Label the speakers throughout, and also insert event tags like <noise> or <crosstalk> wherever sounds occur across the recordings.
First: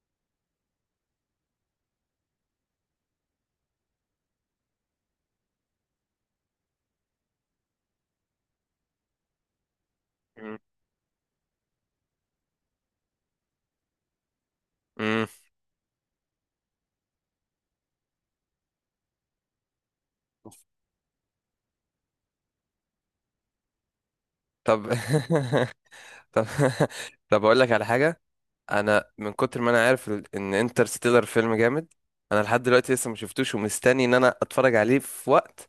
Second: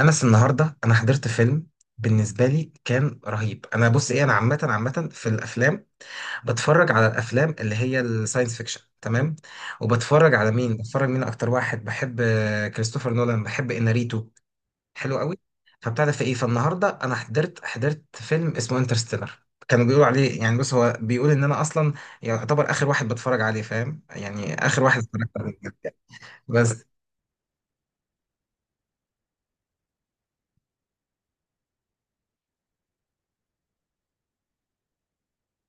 Speaker 1: انس، النهارده انا حضرت فيلم، بالنسبه لي كان رهيب. انا بص ايه، انا عامه في الافلام بتفرج على الافلام اللي هي الساينس فيكشن. تمام. وبتفرج على
Speaker 2: مم.
Speaker 1: مين اكتر واحد بحب؟ كريستوفر نولان، بحب اناريتو، حلو
Speaker 2: مم.
Speaker 1: قوي. فبتاع ده في ايه، فالنهارده انا حضرت فيلم اسمه انترستيلر، كانوا بيقولوا عليه يعني. بص، هو بيقول ان انا اصلا يعتبر اخر واحد بتفرج عليه، فاهم؟ يعني اخر
Speaker 2: طب.
Speaker 1: واحد اتفرجت عليه
Speaker 2: <laughs> طب.
Speaker 1: بس.
Speaker 2: <laughs> طب، اقول لك على حاجه. انا من كتر ما انا عارف ان انترستيلر فيلم جامد. انا لحد دلوقتي لسه ما شفتوش ومستني ان انا اتفرج عليه في وقت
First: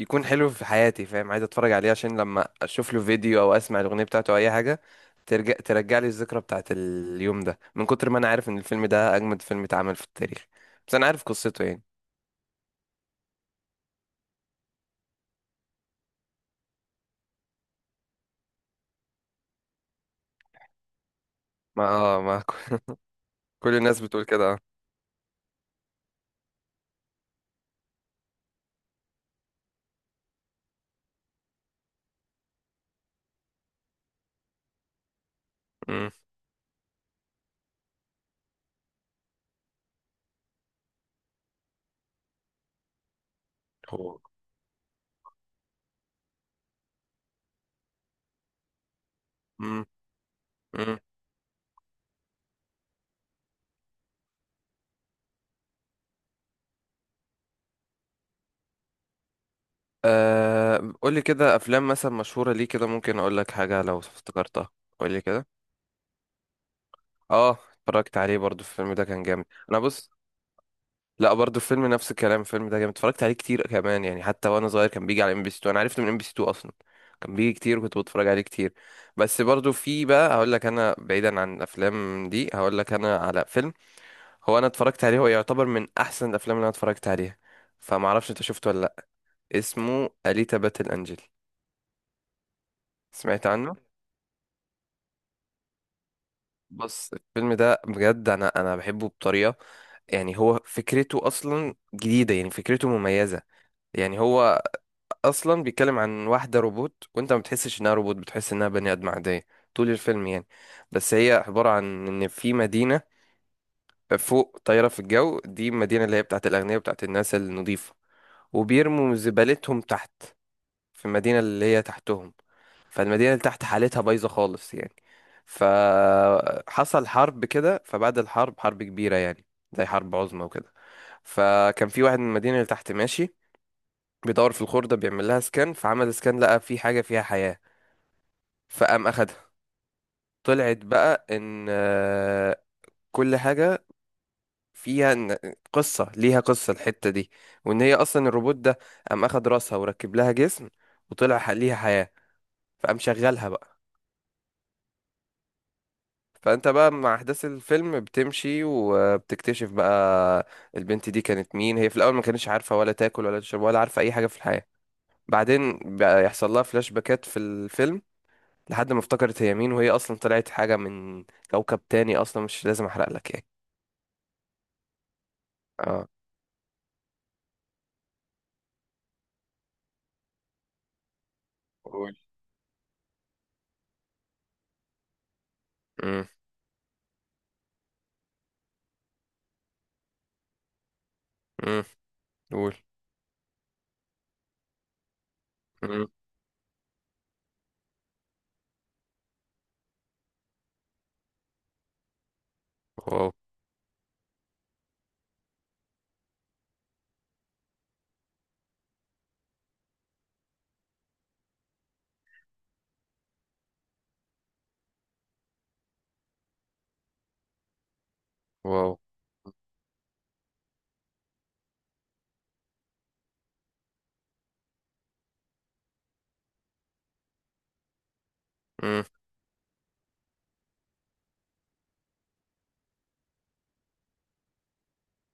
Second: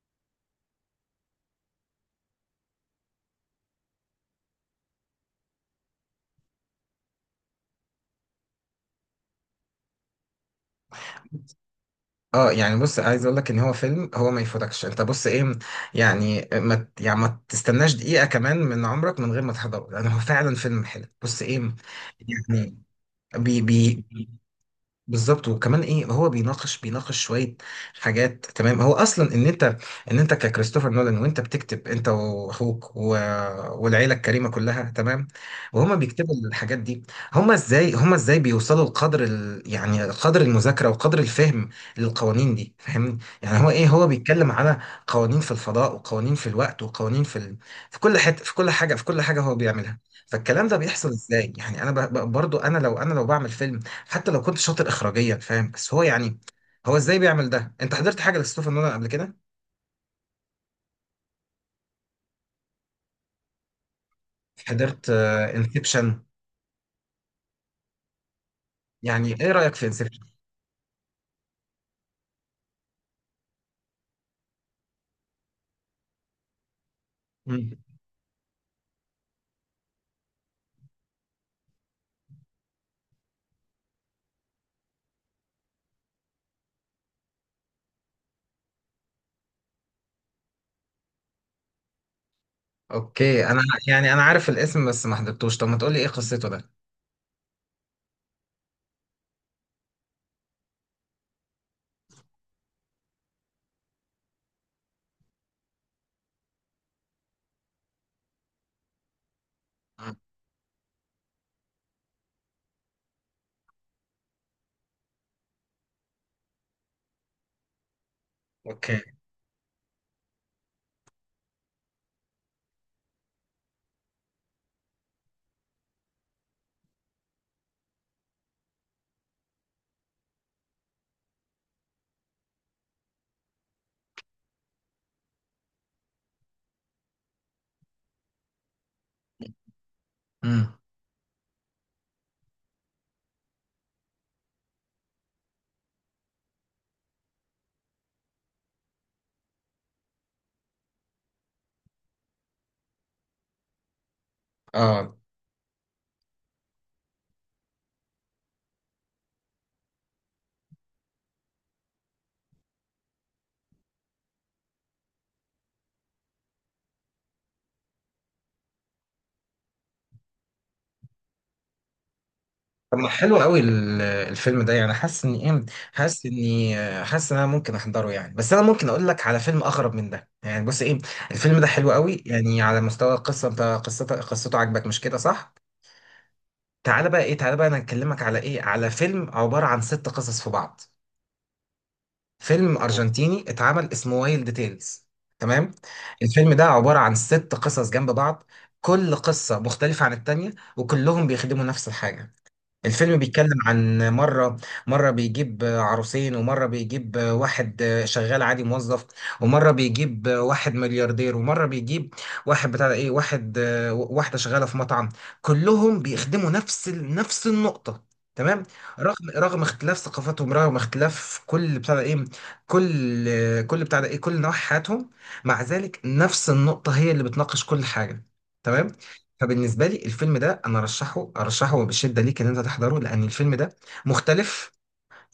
Speaker 2: يكون حلو في حياتي، فاهم. عايز اتفرج عليه عشان لما اشوف له فيديو او اسمع الاغنيه بتاعته او اي حاجه ترجع لي الذكرى بتاعت اليوم ده، من كتر ما انا عارف ان الفيلم ده اجمد فيلم اتعمل في التاريخ. بس انا عارف قصته يعني.
Speaker 1: اه يعني بص، عايز اقول لك ان هو فيلم، هو ما يفوتكش انت. بص ايه، يعني ما ت- يعني ما تستناش دقيقة كمان من عمرك من غير ما تحضره، لان هو فعلا فيلم حلو. بص ايه،
Speaker 2: ما اه ما
Speaker 1: يعني
Speaker 2: <laughs>
Speaker 1: بي
Speaker 2: كل الناس
Speaker 1: بي
Speaker 2: بتقول كده، اه.
Speaker 1: بالظبط. وكمان ايه، هو بيناقش شويه حاجات. تمام؟ هو اصلا ان انت، ان انت ككريستوفر نولان وانت بتكتب انت واخوك و... والعيله الكريمه كلها، تمام؟ وهما
Speaker 2: مم.
Speaker 1: بيكتبوا الحاجات دي، هما ازاي بيوصلوا لقدر ال... يعني قدر المذاكره وقدر الفهم للقوانين دي؟ فاهمني؟ يعني هو ايه، هو
Speaker 2: هو.
Speaker 1: بيتكلم على قوانين في الفضاء وقوانين في الوقت وقوانين في ال... في كل حته، في كل حاجه، في كل حاجه هو
Speaker 2: مم.
Speaker 1: بيعملها. فالكلام ده بيحصل ازاي يعني؟ انا برضو انا لو بعمل فيلم حتى لو كنت شاطر اخراجيا، فاهم؟ بس هو يعني، هو ازاي بيعمل ده؟ انت حضرت حاجه لكريستوفر نولان قبل كده؟
Speaker 2: أه، قولي كده افلام مثلا مشهوره ليه كده، ممكن اقول لك حاجه لو افتكرتها.
Speaker 1: حضرت
Speaker 2: قولي كده.
Speaker 1: انسبشن.
Speaker 2: اه، اتفرجت عليه برضو الفيلم ده كان
Speaker 1: يعني
Speaker 2: جامد.
Speaker 1: ايه رايك
Speaker 2: انا
Speaker 1: في
Speaker 2: بص،
Speaker 1: انسبشن؟
Speaker 2: لا، برضو الفيلم نفس الكلام، الفيلم ده جامد، اتفرجت عليه كتير كمان يعني. حتى وانا صغير كان بيجي على ام بي سي 2، انا عرفته من ام بي سي 2 اصلا. كان بيجي كتير وكنت بتفرج عليه كتير. بس برضو في بقى هقول لك انا، بعيدا عن الافلام دي هقول لك انا على فيلم هو انا اتفرجت عليه، هو يعتبر من احسن الافلام اللي انا اتفرجت عليها. فما اعرفش انت شفته ولا لا. اسمه اليتا باتل انجل.
Speaker 1: اوكي
Speaker 2: سمعت
Speaker 1: انا،
Speaker 2: عنه.
Speaker 1: يعني انا عارف الاسم بس ما حضرتوش. طب ما تقول لي ايه قصته ده.
Speaker 2: بص الفيلم ده بجد انا بحبه بطريقه يعني. هو فكرته اصلا جديده يعني، فكرته مميزه يعني. هو اصلا بيتكلم عن واحده روبوت، وانت ما بتحسش انها روبوت، بتحس انها بني ادم عاديه طول
Speaker 1: مم.
Speaker 2: الفيلم يعني. بس هي عباره عن ان في مدينه فوق طايره في الجو، دي المدينه اللي هي بتاعت الاغنياء، بتاعت الناس النظيفه.
Speaker 1: اوكي
Speaker 2: وبيرموا زبالتهم تحت في المدينه اللي هي تحتهم. فالمدينة اللي تحت حالتها بايظة خالص يعني. فحصل حرب كده، فبعد الحرب، حرب كبيرة يعني، زي حرب عظمى وكده. فكان في واحد من المدينة اللي تحت ماشي بيدور في الخردة، بيعمل لها سكان. فعمل سكان لقى في حاجة فيها حياة، فقام أخدها.
Speaker 1: امم.
Speaker 2: طلعت بقى إن، كل حاجة فيها قصة، ليها قصة الحتة دي. وإن هي أصلا الروبوت ده، قام أخد راسها وركب لها جسم، وطلع ليها حياة، فقام شغلها بقى.
Speaker 1: اه
Speaker 2: فانت بقى مع احداث الفيلم بتمشي وبتكتشف بقى البنت دي كانت مين. هي في الاول ما كانتش عارفه ولا تاكل ولا تشرب ولا عارفه اي حاجه في الحياه. بعدين بقى يحصل لها فلاش باكات في الفيلم، لحد ما افتكرت هي مين، وهي اصلا طلعت حاجه من كوكب تاني اصلا. مش لازم
Speaker 1: طب، ما
Speaker 2: احرق لك
Speaker 1: حلو
Speaker 2: يعني.
Speaker 1: قوي الفيلم ده. يعني حاسس اني ايه،
Speaker 2: اه.
Speaker 1: حاسس اني آه، حاسس ان انا ممكن احضره يعني. بس انا ممكن اقول لك على فيلم اغرب من ده يعني. بص ايه، الفيلم ده حلو
Speaker 2: قول.
Speaker 1: قوي يعني على مستوى القصه. انت قصته، قصته عجبك مش كده صح؟
Speaker 2: امم.
Speaker 1: تعالى بقى ايه، تعالى بقى انا هكلمك على ايه، على فيلم عبارة عن ست قصص في بعض.
Speaker 2: امم.
Speaker 1: فيلم
Speaker 2: قول.
Speaker 1: ارجنتيني اتعمل، اسمه وايلد تيلز. تمام.
Speaker 2: امم.
Speaker 1: الفيلم ده عبارة عن ست قصص جنب بعض، كل قصة مختلفة عن التانية، وكلهم بيخدموا نفس الحاجة. الفيلم
Speaker 2: واو.
Speaker 1: بيتكلم عن مرة، مرة بيجيب عروسين، ومرة بيجيب واحد شغال عادي موظف، ومرة بيجيب واحد ملياردير، ومرة بيجيب واحد بتاع ده ايه، واحد، واحدة شغالة في مطعم. كلهم بيخدموا نفس النقطة، تمام؟
Speaker 2: واو.
Speaker 1: رغم اختلاف ثقافاتهم، رغم اختلاف كل بتاع ده ايه، كل بتاع ده ايه، كل نواحي حياتهم، مع ذلك نفس النقطة هي اللي بتناقش كل حاجة. تمام؟
Speaker 2: امم.
Speaker 1: فبالنسبة لي الفيلم ده أنا أرشحه بشدة ليك إن أنت تحضره، لأن الفيلم ده مختلف.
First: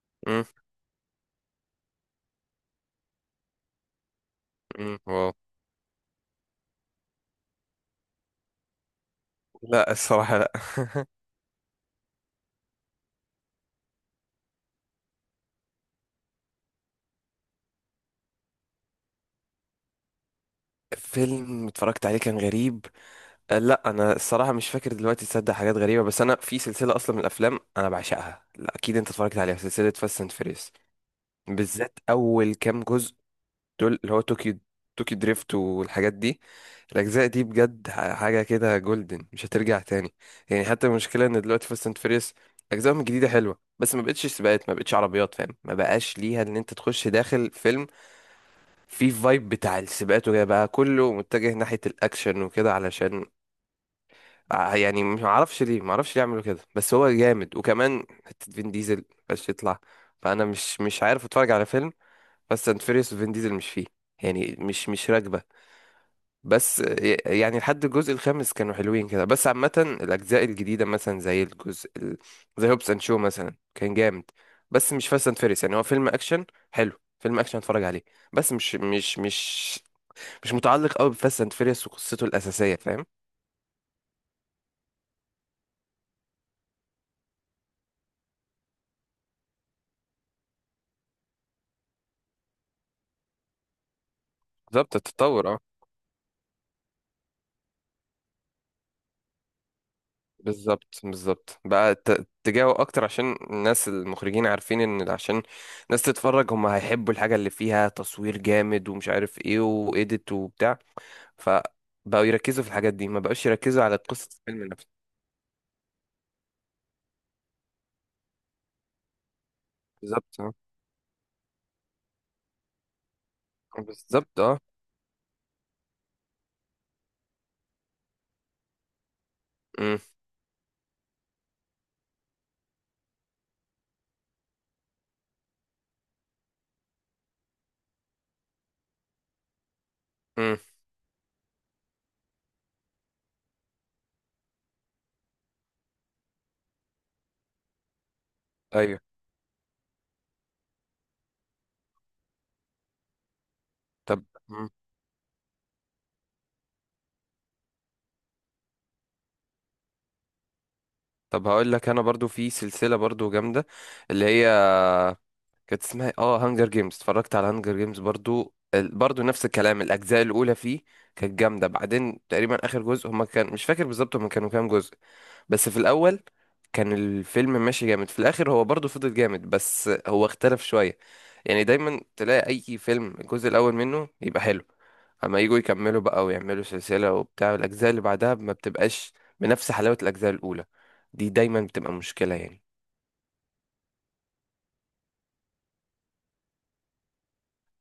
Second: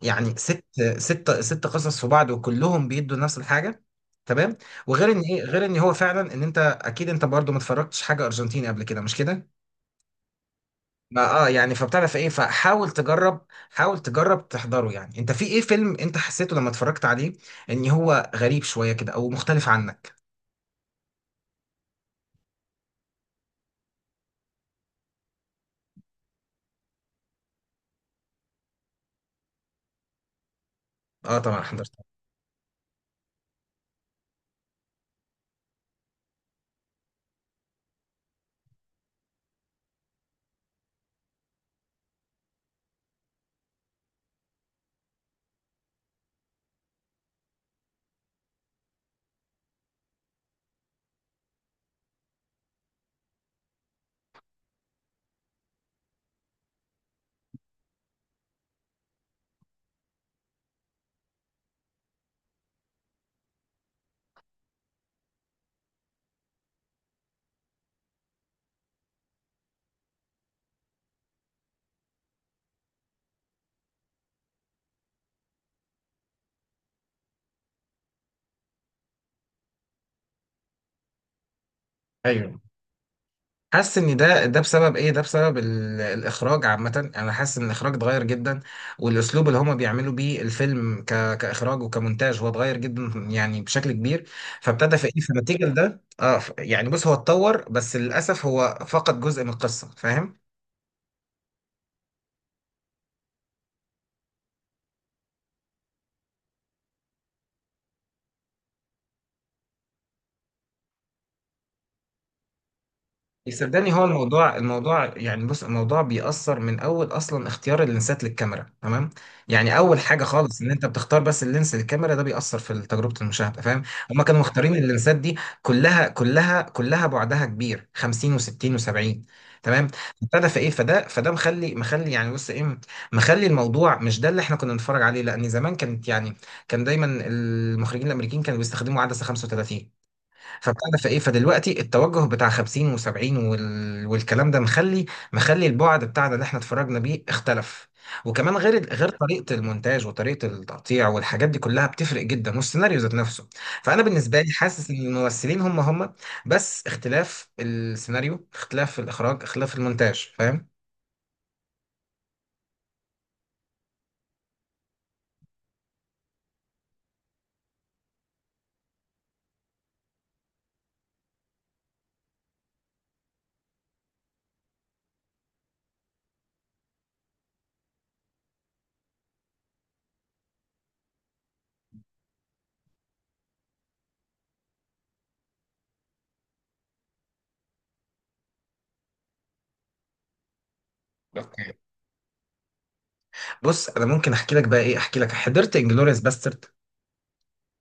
Speaker 1: يعني
Speaker 2: امم.
Speaker 1: ست قصص في بعض وكلهم بيدوا نفس الحاجة، تمام؟
Speaker 2: امم.
Speaker 1: وغير إن
Speaker 2: واو.
Speaker 1: إيه، غير إن هو فعلا إن أنت أكيد أنت برضو ما اتفرجتش حاجة أرجنتيني قبل كده، مش كده؟
Speaker 2: لا الصراحه لا. <laughs>
Speaker 1: ما أه يعني فبتعرف إيه، فحاول تجرب، حاول تجرب تحضره يعني. أنت في إيه، فيلم أنت حسيته لما اتفرجت عليه إن هو غريب شوية كده أو مختلف عنك؟
Speaker 2: فيلم اتفرجت عليه كان غريب. لا، انا الصراحه مش فاكر دلوقتي تصدق، حاجات غريبه. بس انا في سلسله اصلا من الافلام انا بعشقها، لا اكيد انت اتفرجت عليها، سلسله فاست اند فيريس.
Speaker 1: أه طبعا
Speaker 2: بالذات
Speaker 1: حضرته.
Speaker 2: اول كام جزء دول، اللي هو طوكيو، طوكيو دريفت والحاجات دي، الاجزاء دي بجد حاجه كده جولدن مش هترجع تاني. يعني حتى المشكله ان دلوقتي فاست اند فيريس اجزائهم الجديده حلوه، بس ما بقتش سباقات، ما بقتش عربيات، فاهم. ما بقاش ليها ان انت تخش داخل فيلم فيه فايب بتاع السباقات، وجاي بقى كله متجه ناحيه الاكشن وكده، علشان يعني ما اعرفش ليه، ما اعرفش ليه يعملوا كده. بس هو جامد، وكمان حته فين ديزل بس يطلع. فانا مش عارف اتفرج على فيلم بس اند فيريوس وفين ديزل مش فيه يعني، مش راكبه. بس يعني لحد الجزء الخامس كانوا حلوين كده، بس عامه الاجزاء الجديده مثلا زي الجزء زي هوبس اند شو مثلا كان جامد. بس مش فاست اند فيريوس يعني، هو فيلم اكشن حلو، فيلم اكشن اتفرج عليه. بس مش متعلق قوي بفاست اند فيريوس وقصته
Speaker 1: ايوه،
Speaker 2: الاساسيه، فاهم.
Speaker 1: حاسس ان ده بسبب ايه، ده بسبب الاخراج عامه. انا حاسس ان الاخراج اتغير جدا، والاسلوب اللي هما بيعملوا بيه الفيلم ك... كاخراج وكمونتاج هو اتغير جدا يعني بشكل كبير.
Speaker 2: بالظبط،
Speaker 1: فابتدى في ايه،
Speaker 2: التطور.
Speaker 1: فنتيجه لده اه يعني بص، هو اتطور، بس للاسف هو فقد جزء من القصه، فاهم؟
Speaker 2: بالظبط، بالظبط بقى اتجاهه اكتر عشان الناس، المخرجين عارفين ان عشان الناس تتفرج هم هيحبوا الحاجه اللي فيها تصوير جامد ومش عارف ايه وايديت وبتاع. فبقوا يركزوا في الحاجات دي، ما بقوش يركزوا
Speaker 1: صدقني
Speaker 2: على
Speaker 1: هو
Speaker 2: قصه
Speaker 1: الموضوع،
Speaker 2: الفيلم نفسه.
Speaker 1: الموضوع يعني، بص الموضوع بيأثر من أول، أصلا اختيار اللينسات للكاميرا، تمام؟ يعني أول حاجة
Speaker 2: بالظبط، اه.
Speaker 1: خالص إن أنت بتختار بس اللينس للكاميرا ده بيأثر في تجربة المشاهدة، فاهم؟ هما كانوا
Speaker 2: بالظبط، اه.
Speaker 1: مختارين اللينسات دي كلها بعدها كبير، 50 و60 و70، تمام؟
Speaker 2: امم.
Speaker 1: ابتدى في ايه، فده مخلي يعني بص ايه، مخلي الموضوع مش ده اللي احنا كنا بنتفرج عليه، لان زمان كانت يعني، كان دايما المخرجين الامريكيين كانوا بيستخدموا عدسه 35.
Speaker 2: امم.
Speaker 1: فبتعرف ايه، فدلوقتي التوجه بتاع 50 و70 وال... والكلام ده مخلي، مخلي البعد بتاعنا اللي احنا اتفرجنا بيه اختلف. وكمان غير
Speaker 2: ايوه.
Speaker 1: غير طريقه المونتاج وطريقه التقطيع والحاجات دي كلها بتفرق جدا، والسيناريو ذات نفسه. فانا
Speaker 2: طب.
Speaker 1: بالنسبه لي
Speaker 2: مم.
Speaker 1: حاسس ان الممثلين هم بس اختلاف السيناريو، اختلاف الاخراج، اختلاف المونتاج، فاهم؟
Speaker 2: طب هقول لك انا برضو في سلسله برضو جامده، اللي هي كانت اسمها إيه؟ اه، هانجر جيمز. اتفرجت على هانجر جيمز برضو، برضو نفس الكلام، الاجزاء الاولى فيه كانت جامده. بعدين تقريبا اخر جزء هما، كان مش فاكر بالظبط هما كانوا كام جزء، بس في الاول كان الفيلم ماشي جامد. في الاخر هو برضو فضل جامد بس هو اختلف شويه. يعني دايما تلاقي اي فيلم الجزء الاول منه يبقى حلو، اما يجوا يكملوا بقى ويعملوا سلسله وبتاع، الاجزاء اللي بعدها ما بتبقاش بنفس حلاوه الاجزاء الاولى. دي دايما
Speaker 1: اوكي.
Speaker 2: بتبقى مشكله يعني.
Speaker 1: بص انا ممكن احكي لك بقى ايه، احكي لك حضرت انجلوريوس باسترد؟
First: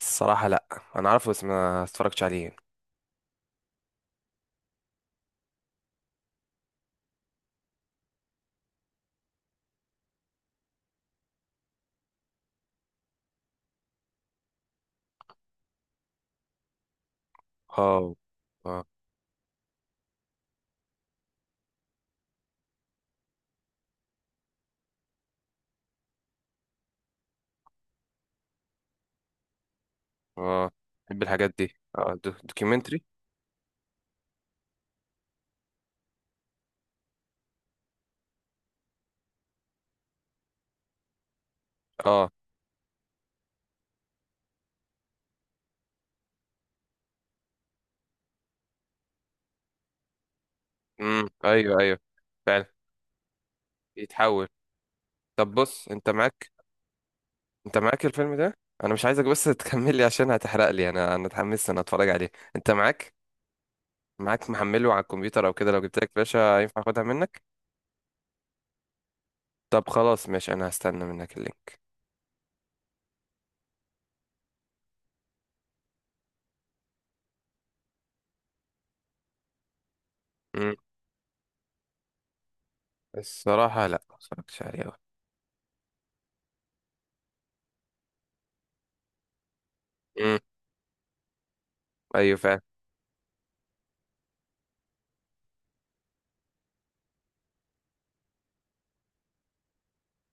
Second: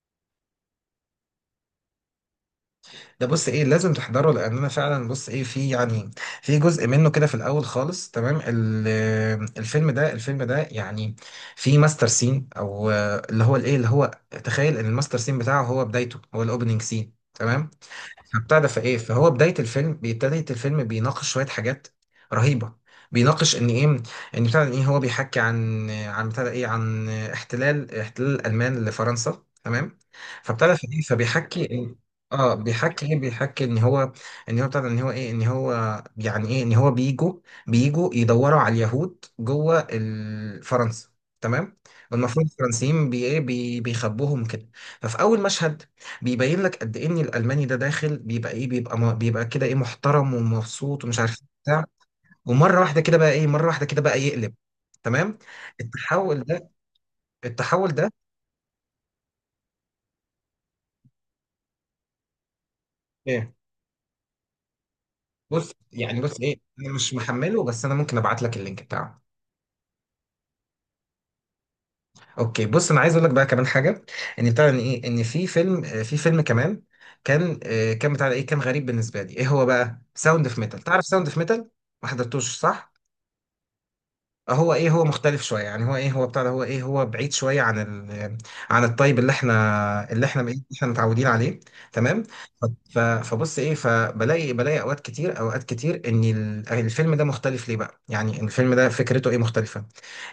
Speaker 2: الصراحه لا. انا عارفه بس ما اتفرجتش عليه يعني.
Speaker 1: ده بص ايه، لازم تحضره. لان انا فعلا بص ايه، في يعني، في جزء منه كده في الاول خالص. تمام، الفيلم ده، الفيلم ده يعني، في ماستر سين او اللي هو الايه اللي هو، تخيل ان الماستر سين بتاعه هو بدايته، هو الاوبننج سين، تمام؟
Speaker 2: اه.
Speaker 1: فبتاع ده
Speaker 2: اه.
Speaker 1: فايه، فهو بدايه الفيلم، بدايه الفيلم بيناقش شويه حاجات رهيبه. بيناقش ان ايه، ان بتاع ده ايه، هو بيحكي عن، عن بتاع ده ايه، عن احتلال، احتلال الالمان لفرنسا، تمام؟ فبتاع
Speaker 2: اه،
Speaker 1: ده فايه،
Speaker 2: بحب الحاجات دي، اه،
Speaker 1: اه
Speaker 2: دوكيومنتري.
Speaker 1: بيحكي ايه، بيحكي ان هو، ان هو بتاع ده، ان هو ايه، ان هو يعني ايه، ان هو بيجوا، بيجوا يدوروا على اليهود جوه فرنسا، تمام.
Speaker 2: اه.
Speaker 1: والمفروض الفرنسيين بي ايه بيخبوهم كده. ففي اول مشهد بيبين لك قد ايه ان الالماني ده داخل بيبقى ايه، بيبقى بيبقى كده ايه، محترم ومبسوط ومش
Speaker 2: امم.
Speaker 1: عارف إيه
Speaker 2: ايوه،
Speaker 1: بتاع.
Speaker 2: ايوه، فعلا.
Speaker 1: ومره واحده كده بقى ايه، مره واحده كده بقى
Speaker 2: يتحول.
Speaker 1: يقلب. تمام،
Speaker 2: طب بص انت
Speaker 1: التحول
Speaker 2: معاك،
Speaker 1: ده،
Speaker 2: انت
Speaker 1: التحول
Speaker 2: معاك
Speaker 1: ده
Speaker 2: الفيلم ده، انا مش عايزك بس <laughs> تكمل لي عشان هتحرق لي. انا اتحمست انا اتفرج عليه. انت معاك
Speaker 1: ايه.
Speaker 2: معاك محمله على الكمبيوتر او
Speaker 1: بص
Speaker 2: كده، لو جبت لك
Speaker 1: يعني بص ايه،
Speaker 2: باشا ينفع
Speaker 1: انا
Speaker 2: اخدها
Speaker 1: مش
Speaker 2: منك.
Speaker 1: محمله، بس انا ممكن ابعت لك اللينك بتاعه.
Speaker 2: طب خلاص ماشي انا هستنى منك اللينك.
Speaker 1: اوكي. بص انا عايز اقول لك بقى كمان حاجه، ان بتاع ان ايه، ان في فيلم في فيلم كمان كان كان بتاع ايه، كان غريب بالنسبه لي. ايه هو بقى؟ ساوند اوف
Speaker 2: امم.
Speaker 1: ميتال، تعرف ساوند اوف ميتال؟ ما حضرتوش صح؟
Speaker 2: الصراحه لا ما اتفرجتش
Speaker 1: هو
Speaker 2: عليه
Speaker 1: ايه،
Speaker 2: أوي.
Speaker 1: هو مختلف شويه يعني. هو ايه، هو بتاع ده، هو ايه، هو بعيد شويه عن ال، عن الطيب اللي احنا اللي
Speaker 2: امم.
Speaker 1: احنا، اللي احنا متعودين عليه، تمام؟
Speaker 2: ايوه فعلا.
Speaker 1: فبص ايه، فبلاقي، بلاقي اوقات كتير، اوقات كتير ان الفيلم ده مختلف ليه بقى يعني. الفيلم ده فكرته ايه مختلفه،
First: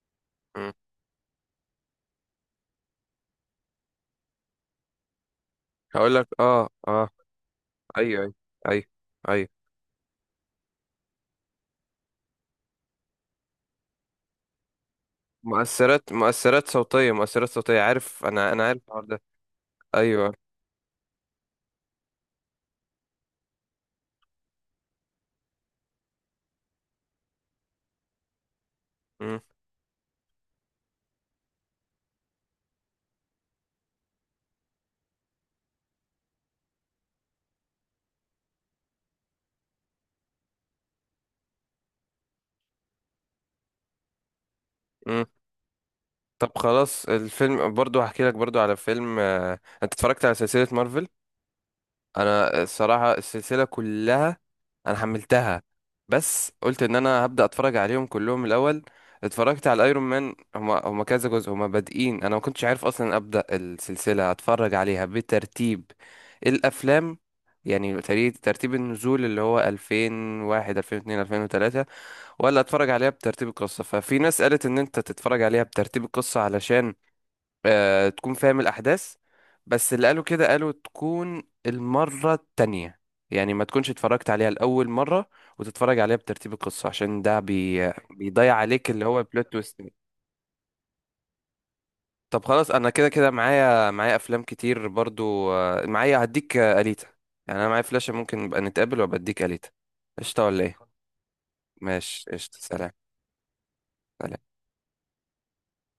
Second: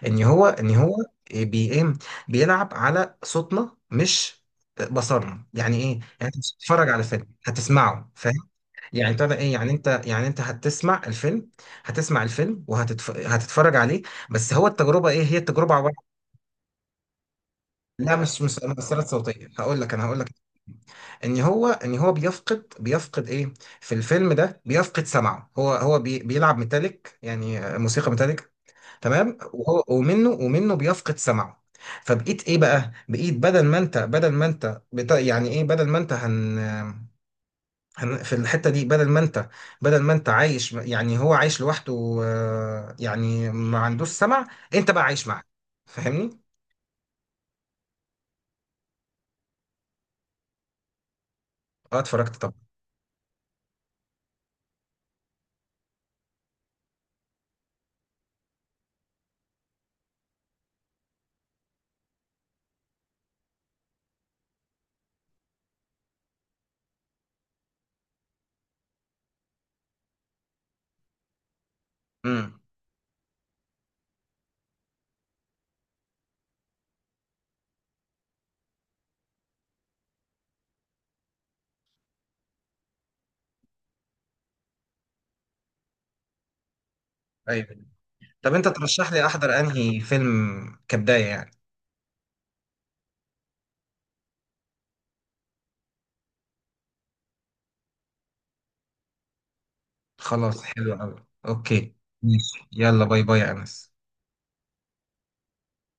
Speaker 1: ان هو،
Speaker 2: امم.
Speaker 1: ان هو إيه بي ايه، بيلعب على صوتنا مش بصرنا. يعني ايه يعني،
Speaker 2: هقول لك
Speaker 1: انت مش
Speaker 2: اه،
Speaker 1: بتتفرج على
Speaker 2: اه،
Speaker 1: فيلم، هتسمعه.
Speaker 2: ايوه ايوه، ايوه
Speaker 1: يعني ابتدى
Speaker 2: ايوه.
Speaker 1: ايه يعني، انت يعني، انت هتسمع الفيلم. هتسمع الفيلم هتتفرج عليه. بس هو التجربه ايه، هي التجربه عباره
Speaker 2: مؤثرات صوتية
Speaker 1: عن، لا
Speaker 2: عارف،
Speaker 1: مش
Speaker 2: أنا
Speaker 1: مش
Speaker 2: أنا عارف الحوار
Speaker 1: مؤثرات
Speaker 2: ده.
Speaker 1: صوتيه. هقول لك انا، هقول لك
Speaker 2: أيوه.
Speaker 1: ان هو، ان هو بيفقد ايه، في الفيلم ده بيفقد سمعه. هو هو بي بيلعب ميتاليك يعني موسيقى ميتاليك، تمام؟
Speaker 2: مم.
Speaker 1: وهو ومنه، ومنه بيفقد سمعه. فبقيت ايه بقى، بقيت بدل ما انت، بدل ما انت بتا يعني ايه، بدل ما انت هن في الحتة دي بدل ما انت، بدل ما انت عايش يعني، هو عايش لوحده يعني ما عندوش سمع، انت بقى
Speaker 2: مم.
Speaker 1: عايش معاه، فاهمني؟
Speaker 2: طب خلاص الفيلم، برضو هحكي لك برضو على فيلم، أنت اتفرجت على سلسلة مارفل.
Speaker 1: اه، اتفرجت
Speaker 2: أنا
Speaker 1: طبعا.
Speaker 2: الصراحة السلسلة كلها انا حملتها، بس قلت ان انا هبدا اتفرج عليهم كلهم الاول. اتفرجت على الايرون مان، هما كذا جزء، هما بادئين. انا ما كنتش عارف اصلا ابدا السلسله اتفرج عليها بترتيب الافلام يعني، ترتيب النزول اللي هو 2001 2002 2003،
Speaker 1: امم.
Speaker 2: ولا اتفرج عليها بترتيب القصه. ففي ناس قالت ان انت تتفرج عليها بترتيب القصه علشان تكون فاهم الأحداث. بس اللي قالوا كده قالوا تكون المرة التانية، يعني ما تكونش اتفرجت عليها لأول مرة، وتتفرج عليها بترتيب القصة عشان ده
Speaker 1: ايوه. طب
Speaker 2: بيضيع
Speaker 1: انت
Speaker 2: عليك اللي
Speaker 1: ترشح
Speaker 2: هو
Speaker 1: لي
Speaker 2: البلوت
Speaker 1: احضر
Speaker 2: تويست.
Speaker 1: انهي فيلم كبداية يعني؟
Speaker 2: طب خلاص أنا كده كده معايا أفلام كتير برضو، معايا هديك، أليتا. يعني أنا معايا فلاشة، ممكن نبقى نتقابل وأبقى أديك أليتا. قشطة
Speaker 1: خلاص
Speaker 2: ولا
Speaker 1: حلو
Speaker 2: إيه؟
Speaker 1: قوي. اوكي.
Speaker 2: ماشي قشطة
Speaker 1: ماشي
Speaker 2: سلام.
Speaker 1: يلا، باي باي يا انس.
Speaker 2: سلام.